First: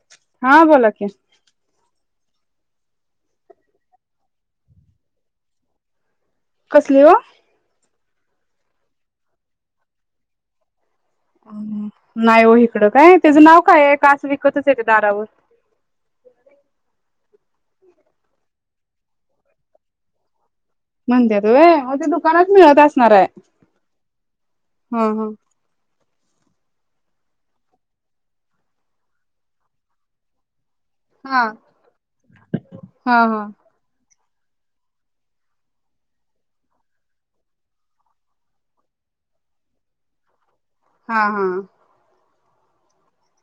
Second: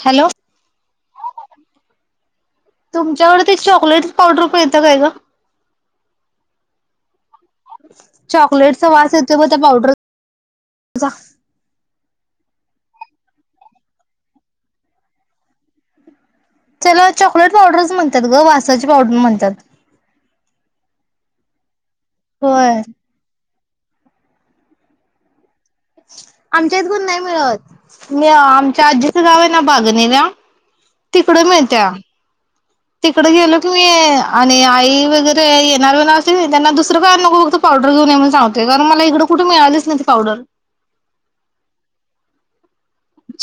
Hello हा बोला कि- तुमच्याकडे ते चॉकलेट पावडर प येत काय ग - कसली ग- चॉकलेटचा वास येतो ब त्या पावडर- नाही हो इकडं काय- त्याचं नाव काय ये का असं विकतच येते दारावर- त्याला चॉकलेट पावडरच म्हणतात ग वासाची पावडर म्हणतात. म्हणत्यात होय- दुकानाच मिळत होय असणारे. ह ह. आमच्या इतकून नाही मिळत आमच्या आजीच गावे ना बागणेवा- तिकड हा मिळत्या. हा हा तिकड हा गेलो की मी- आणि आई वगैरे येणारे ना असे त्यांना दुसरं काय नको फक्त पावडर घेऊन ये म्हणून सांगतोय कारण मला इकडं कुठे मिळालीच नाही त पावडर. हा हा.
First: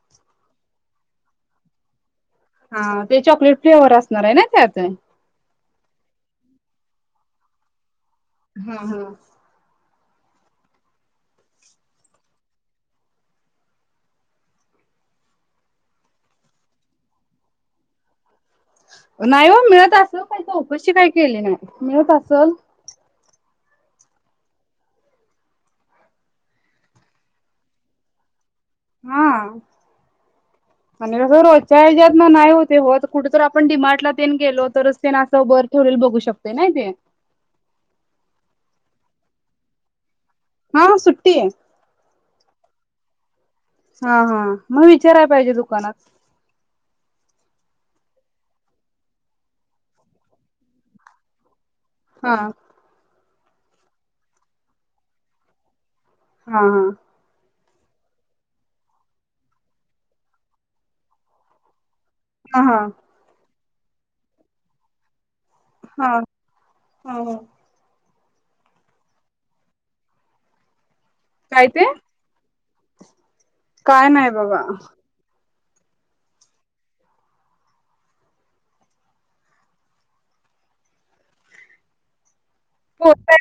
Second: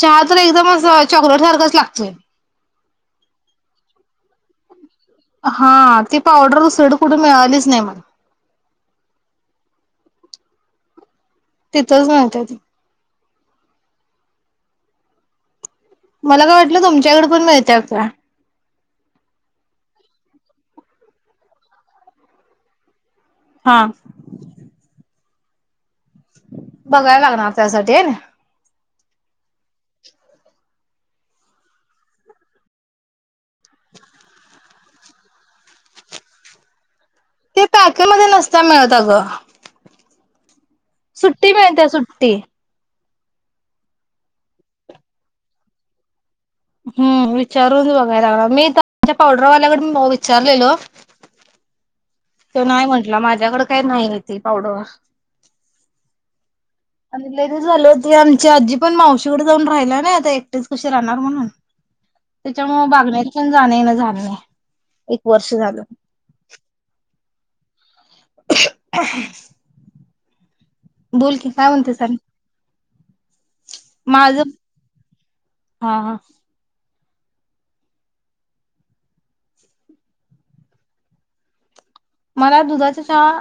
चहा तर एकदम अस चॉकलेट सारखचं लागतय. हा ते चॉकलेट फ्लेवर असणार आहे. ना त्यात, हा ती पावडर दुसरीकड कुठे मिळालीच नाही मला हा हा. तिथंच [inaudible] मला काय वाटलं तुमच्याकड, पण मिळत्या काय? नाही हो, मिळत असल पण चौकशी काय केली नाही, मिळत असल. हा. बघायला लागणार त्यासाठी [inaudible] हा आणि कस रोचा हे जात नाही ओ होत होत कुठ तर आपण डी मार्टला तेन गेलो तरच ते असं वर ठेवलेल बघू शकते ना ते. ते पॅकेज मध्ये नसत मिळत आगं. हा आहे सुट्टी मिळते सुट्टी. हा हा मग विचारायला पाहिजे दुकानात. हम्म विचारून बघाय लागणार मी त्यांच्या पावडरवाल्याकडून विचारलेलो. हा तो नाही म्हटला माझ. माझ्याकड काही नाही ती पावडर. हा हा. आणि लय ते झाल, चं आमची आजी पण मावशीकडे जाऊन राहिला ना आता एकटेच कशी राहणार म्हणून. हा हा त्याच्यामुळे [inaudible] जाणे ना जाणे ए वर्ष झालं. हा [unintelligible] [inaudible] बोल की काय म्हणतेस आणि, काय नाही माझं बघा. हा हा. मला दुधाचा चहा.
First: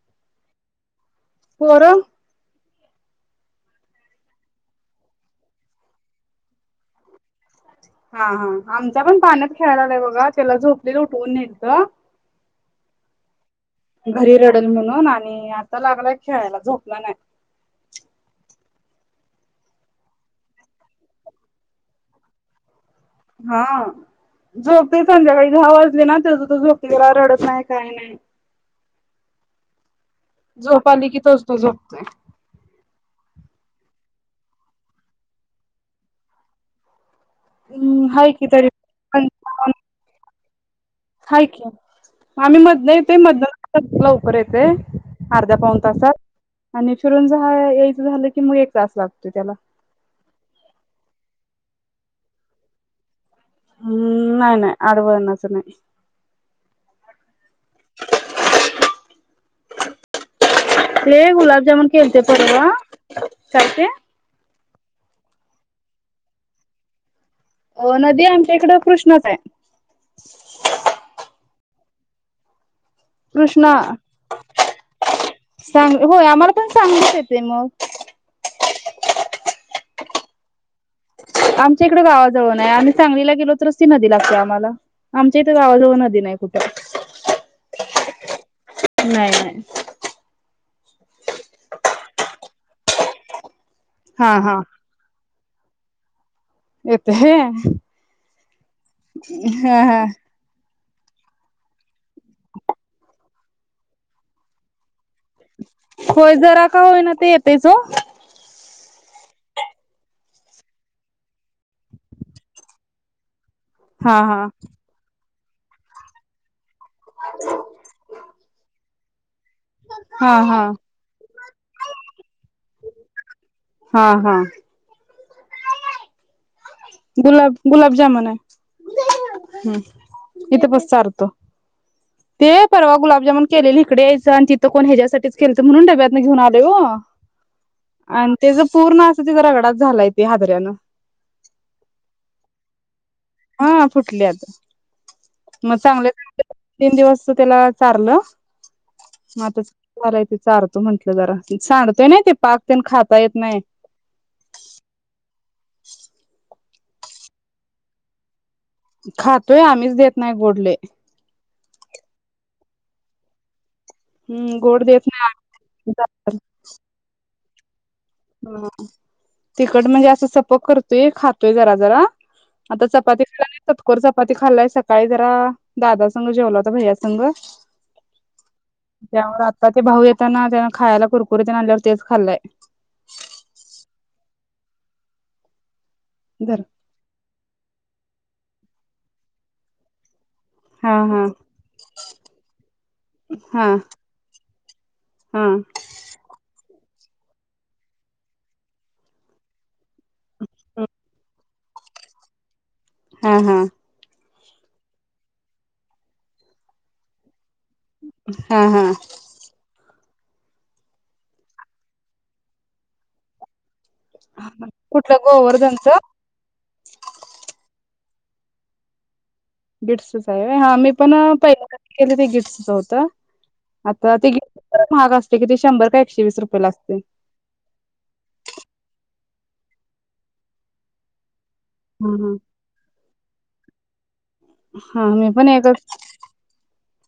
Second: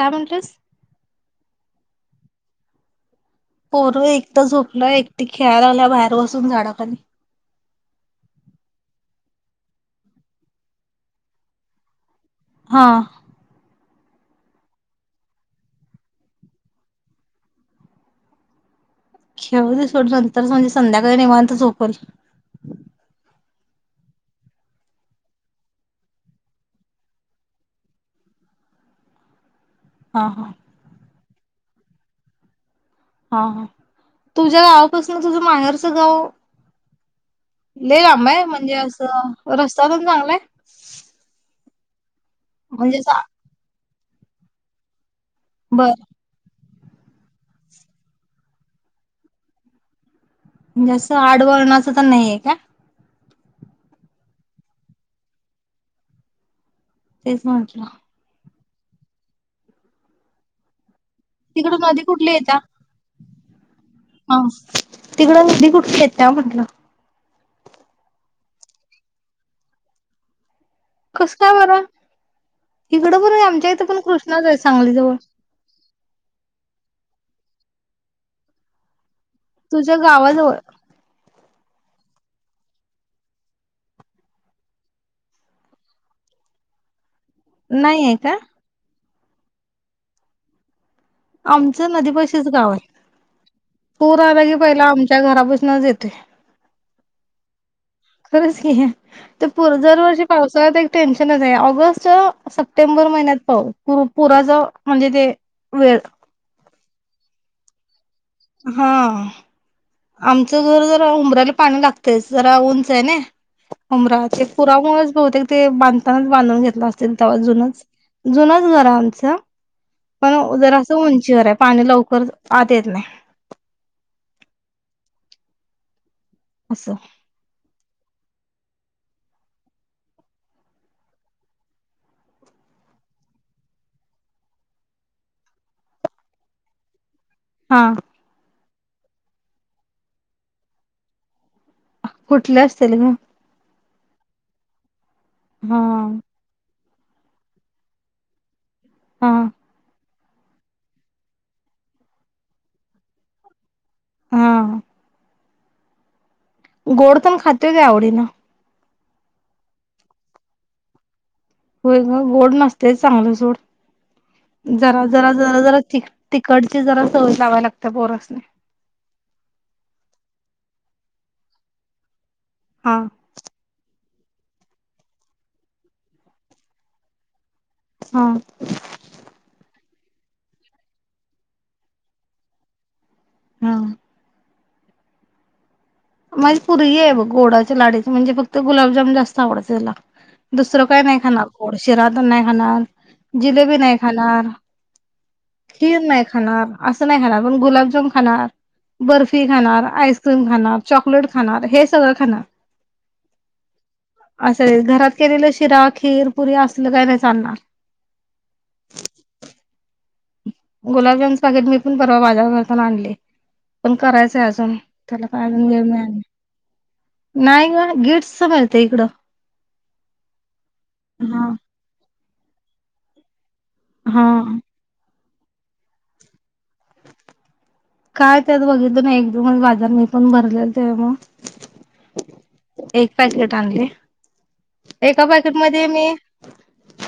काय म्हंटलस. पोरं. पोर, एकट झोपलं एकटी खेळाल्या बाहेर बसून झाडाखाली. हा हा आमचा पण पाण्यात खेळायला बघा त्याला झोपलेलं उठवून नेलत. हा. घरी रडल म्हणून, आणि आता लागलाय खेळायला झोपला नाही. खेळूदे सोड नंतरच म्हणजे संध्याकाळी निेवांत झोपलं. हा झोपतो संध्याकाळी दहा वाजले ना, तेज तो झोपतो रडत नाही काय नाही. हा हा झोप आली कि त्यो तो झोपतोय. हा हा तुझ्या गावापासून तुझं माहेरचं गाव. लै हम्म लांब हाय आहे की तरी म्हणजे असं पंचावन्न रस्तातेण चांगलाय. हाय की आम्ही मध म्हणजे नाही येतोय असा मध कुसला उपर येते. अर्धा पाऊन बरं तासात आणि फिरून ज हा यायचं झालं की मग एक त्रास लागतोय त्याला जसं आडवळणाचं तर नाहीये का हम्म नाही नाही आडवळण्याचं नाही. तेच माच [unintelligible] हे तिकड गुलाबजामन नदी खेळते कुठली पर येत्या ग ते हा तिकडंी नदी कुठे येत्या म्हटलं अ नदी आमच्या इकड कृष्णच आहे. कस काय बरा. कृष्णा सांगली जवळ. सांग होय आम्हाला पण सांग ते मग तुझ्या गावाजवळ आमच्या इकडं गावाजवळ नाही आम्ही सांगलीला गेलो. तरच ती नदी लागते. आम्हाला आमच्या इथं गावाजवळ नदी नाही कुठे नाहीये का? नाही नाही. आमचं नदीपाशीच गाव आहे. पुर हा आला की हा पहिला आमच्या घरा पशी नजयेते. येते खरंच की ते पूर हा हा दरवर्षी पावसाळ्यात एक टेन्शनचे ऑगस्ट सप्टेंबर महिन्यात पाउस पुर पुराच म्हणजे ते वेळ. होय जरा का होईना ते येतयच ओ. हा आमचं घर जरा उबरा्याला पाणी लागतय जरा उंचये ना. हा उमरा ते हा पुरा मुळच बहुतेक ते बनतानाच बाधुन घेत असेल तेव्हा जूनच जुनच घर आम च. हा पण हा जरसं उंचीवरे पाणी लवकर आत येत नाही. हा हा. असं गुलाब गुलाब जामुने हम्म इथे बस चारतो. ते परवा गुलाबजामन केलेल इकडे यायचं आणि तिथं कोण ह्याच्यायासाठीच केलत म्हणून डब्यातन घेऊन आले ग हा आणि त्याच पूर्ण अस तिचा रगडाात झालाय ते हादऱ्यानं. फुठले असतील ग. हा फुटली आता. मग हा चांगलेत. तीन दिवस त्याला चारलं हा म आता. बरय ते चारतो म्हटलं जरा सांडतय ना ते पाक ते खाता येत नाय. हा. [inaudible] गोड पण खाते काय आवडी न. खातोय आम्हीच देत नाही गोड लई. होय ग गोड नसते चांगलं सोड. हम्म गोड जरा देत जरा नाही जरा जरा तिखटची जरा सवय लावायलाग पोरासनी. खट म्हणजे असं सप करतोय खातोय जरा जरा. आता हा चपाती करायले चतकोर चतकोर मग ते खाल्लाय सकाळी जरा दादासंग जेवला होता भैया संघ हा त्यामुळे आता ते भाऊ येताना त्यान खायला कुरकुरे तेन आणल्यावर तेच खाल्लंय. हा माझी धर पोरगी हाय बघं. गोडाच्या लाडचे म्हणजे फक्त गुलाबजान जास्त आवडत. त्याला दुसरं हा काही नाही हा खाणार गोड शिरा त नाही, खाणार हा जिलेबी नाही, खाणार हा खीर नाही खाणार. असं नाही खाणार पण गुलाबजाम खाणार बर्फी खाणार आईस्क्रीम खाणार. चॉकलेट खाणार हे सगळं खाणार. हा हा असं घरात केलेलं शिरा खीर पुरी असलं काही नाही चालणार. हा हा गुलाबजामच पाकेट मी पण परवा बाजार करताना, आणलयं. पण करायचं अजून कुठलं त्याला काय अजून वेळ गोवर्धनच मिळाला नाही. गं गीट्स च मिळतं इकडं. गिट्सच च आहे. हा मी पण हा. पहिल्यांदा केले ते गिट्स. चौथ आता हा ते [unintelligible] महाग असत. ते किती? शंभर का एकशेवीस रुपए. काय? तेच बघितल नाही. बाजार मी पण भरले ते मग ह ह एक पॅकेट हा हा मी पण एकच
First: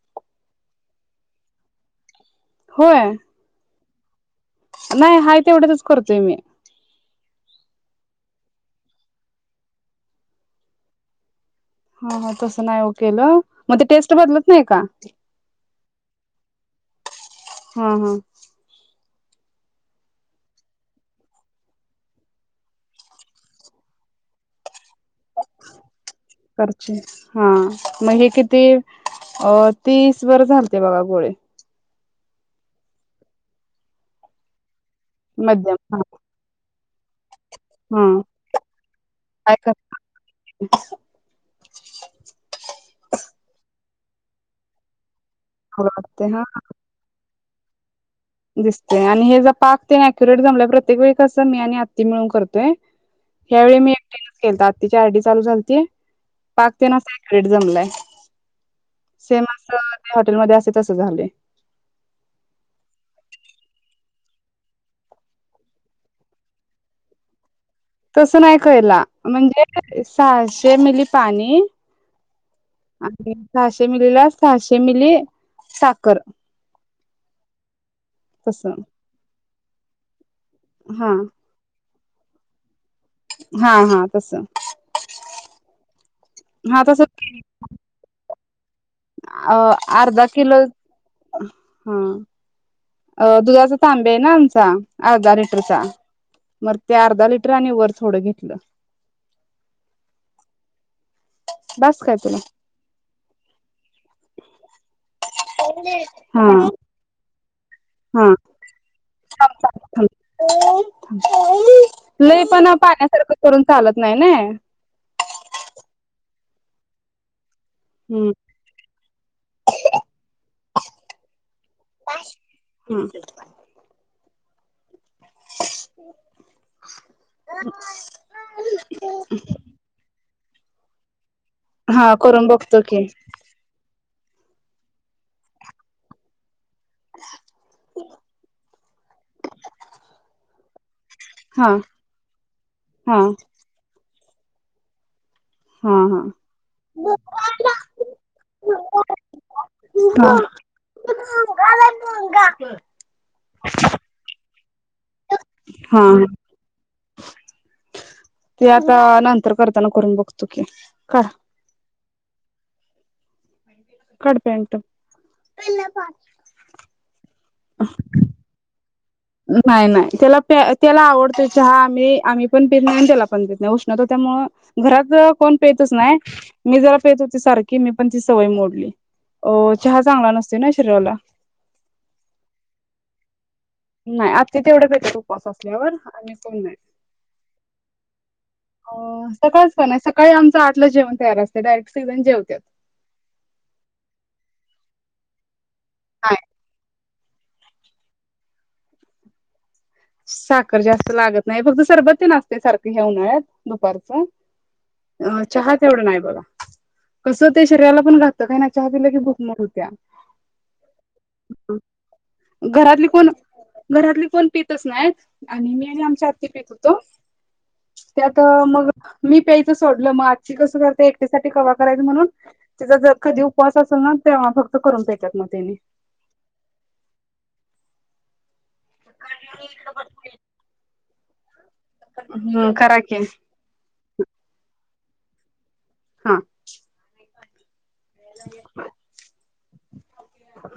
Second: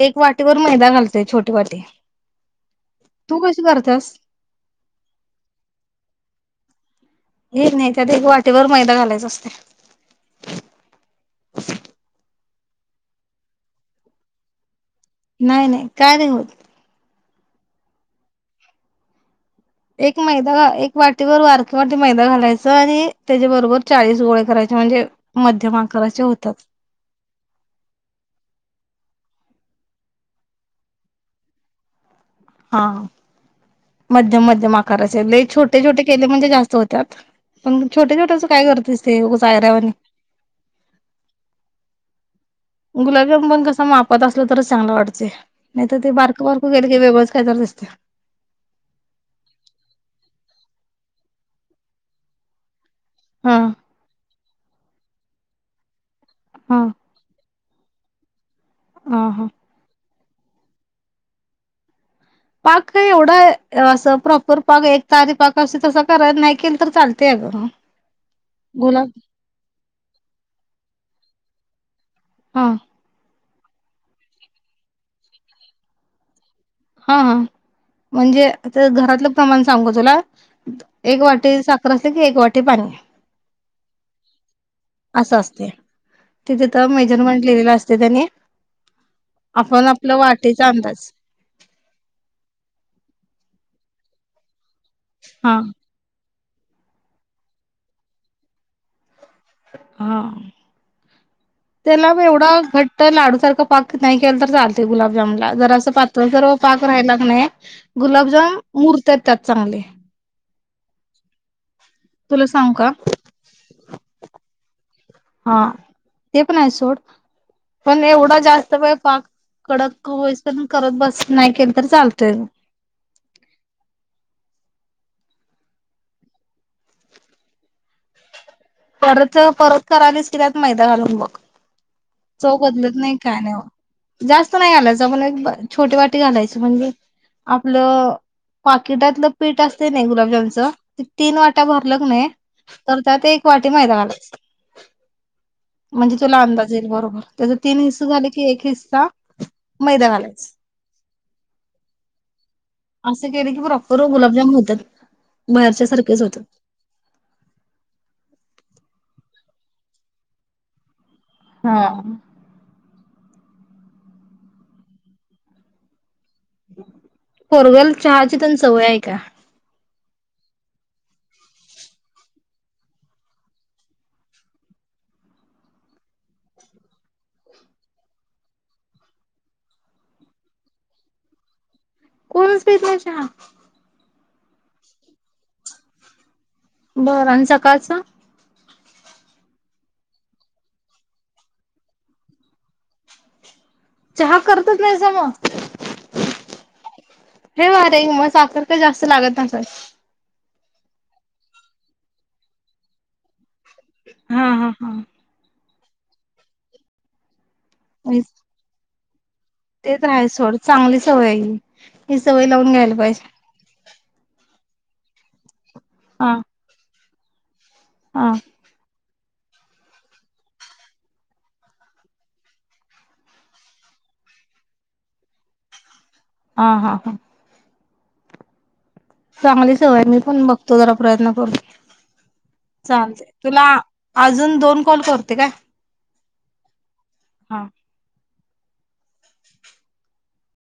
एक वाटीवर मैदा घालतोय, छोटी वाटी होय तू कशी कर दस नाही, हाय तेवढ्यातच करतोय मी. हे [unintelligible] नाही त्यात एक वाटीवर मैदा घालायचा असतयं. ह, ह तसं नाही ओ केलं, म ते टेस्ट बदलत नाही, का? नाही, नाही, काय नाही होत. हा, हा एक मैदा एक वाटीवर वारक वाटी मैदा घालायचं, आणि त्याच्याबरोबर चाळीस गोळे करायचे म्हणजे, मध्यम आकाराचे होतात करते, हा म हे किती? अ, तीस वर झालते बघा गोळे. हा, मध्यम, मध्यम करायचयं लय छोटे, मध्यम हा छोटे केले म्हणते, जास्त हो त्यात पण हा छोट्या, छोट्याच काय करतेस, ते उगाचं काय कराव ऐऱ्यावानी. गुलाबजाम पण कस माप होत असलं तरच चांगलं वाटतय. नाही तर ते वाटते हा बारकं बारकं केलं की व्यवस्थ त्याचावर दिसत. दिसते आणि हे जर पाक कीनाय अक्युरेट जमला प्रत्येक वेळी कसं मी आणि आत्ती मिळून करतोय? हा हयावेळी मी एकटिनच केलंत, आत्ती गाडी चालू झालती पाक हा ते ना अक्यूरेट जमलाय. [unintelligible] हा सेम हा असंच हॉटेलमध्ये असत तस झालेय. पाक त एवढा अस प्रॉपर पाक एक तारी पाक असे तस कराय नाही केल तर चालतय अग तसं नाही केला, म्हणजे सहाशे मिली पाणी हा आहे सहाशे मिलीला सहाशे मिली साखर हा, हा म्हणजे तस आता घरातलं प्रमाण सांगू तुला? हा एक वाटी साख अस की एक वाटी पाणी हा हा तसं. कसं असते. तिथे तर मेजरमेंट लिहिलेलं असते त्यानी अ आपण आपला अर्धा किलो वाटीचा अंदाज. हा अ दुधाचा तांब्या आहे ना आमचा. अर्धा हा लिटरचा. मग ते अर्धा लिटर आणि वर थोडं घेतलं. हा. बास त्याला काय तुला एवढा घट्ट लाडू सारखं पाक नाही केल तर चालते गुलाबजामूनला. जरासा जर हा पातळ पाक राहिला का नाय. [unintelligible] हा गुलाबजाम मुरत्यात त्यात चांगले. लय तुला पण सांग का पाण्यासारखं करून चालत नाही ने. हा ते पण आहे सोड.. पण एवढा जास्त प पाक कडक होईस पण करत बस नाही केल तरी चालतय. हम्म [unintelligible] परत परत करायलीस त्यात मैदा घालून बघ हा करून चव बघतो बदलत की नाही काय नाही जास्त नाही घालायचं मला एक छोटी वाटी घालायच म्हणजे आपलं पाकिटातलं पीठ असत ना गुलाबजामचं तीन वाट्या हा भरल क नाही तर हा त्यात एक वाटी मैदा घालायचा हा म्हणजे हा तुला अंदाज बरोबर त्याचा तीन हिस्स झाले की एक हिस्सा मैदा घालायचा भोंगा आलाय भोंगा असं केलं की बरोबर गुलाबजामन होतात बाहेरच्या हा सारखेच होतेत ते आता नंतर करताना करून बघतो की का करा हा काढ पॅन्ट हम् पोरग्याला चहाची पण सवय आहे का नाही नाही त्याला प त्याला आवडतो चहा आमही आम्ही पण पेत नाही आणि त्याला पण देत नाही उष्णता त्यामु घरात कोण पेतच नाही मी जरा पेत होती सारखी मी पण ती सवय मोडली अ चहा चांगला नसते ना शरीराला कोणच पेत नाही चहा नाही अति तेवढं पिती उपस असल्यावर आणि बरं अन सकाळच? अं सकाळच नाही सकाळी आमचं आटलाच जेवण तयार असत. डायरेक्ट सगळेजण जेवतात. चहा करतच नाही सा मग? नाय. हे वा रे म साखर का जास्त लागत नसेल. साखर जास्त लागत नाही फक्त सरबत तेन असते सारखं या उन्हाळ्यात. दुपारचं. हा हा हा. अं चहा तेवढं नाही बघा. कस ते शरीराला पण घातक आहे ना चा केलं की भू ते तर आहेच. सोड चांगली सवय आहे ही. ही सवय लावून घ्यायला पाहिजे. सं नाही आणि मेन आमच्या हा. हाती पिकतो. हा त्यात मग मी प्यायचं सोडलं मग आज्जी कसं करते एकट्यासाठी कवा करायच म्हणून तिचा ज कधी उपवास असेल ना तेव्हा फक्त करून प्यायतात मग त्यायले. हा हा हा. चांगली सवय मी पण बघतो जरा प्रयत्न बरं. हम्म करा की चालते तुला अजून दोन कॉल करते काय? हा. हा [inaudible]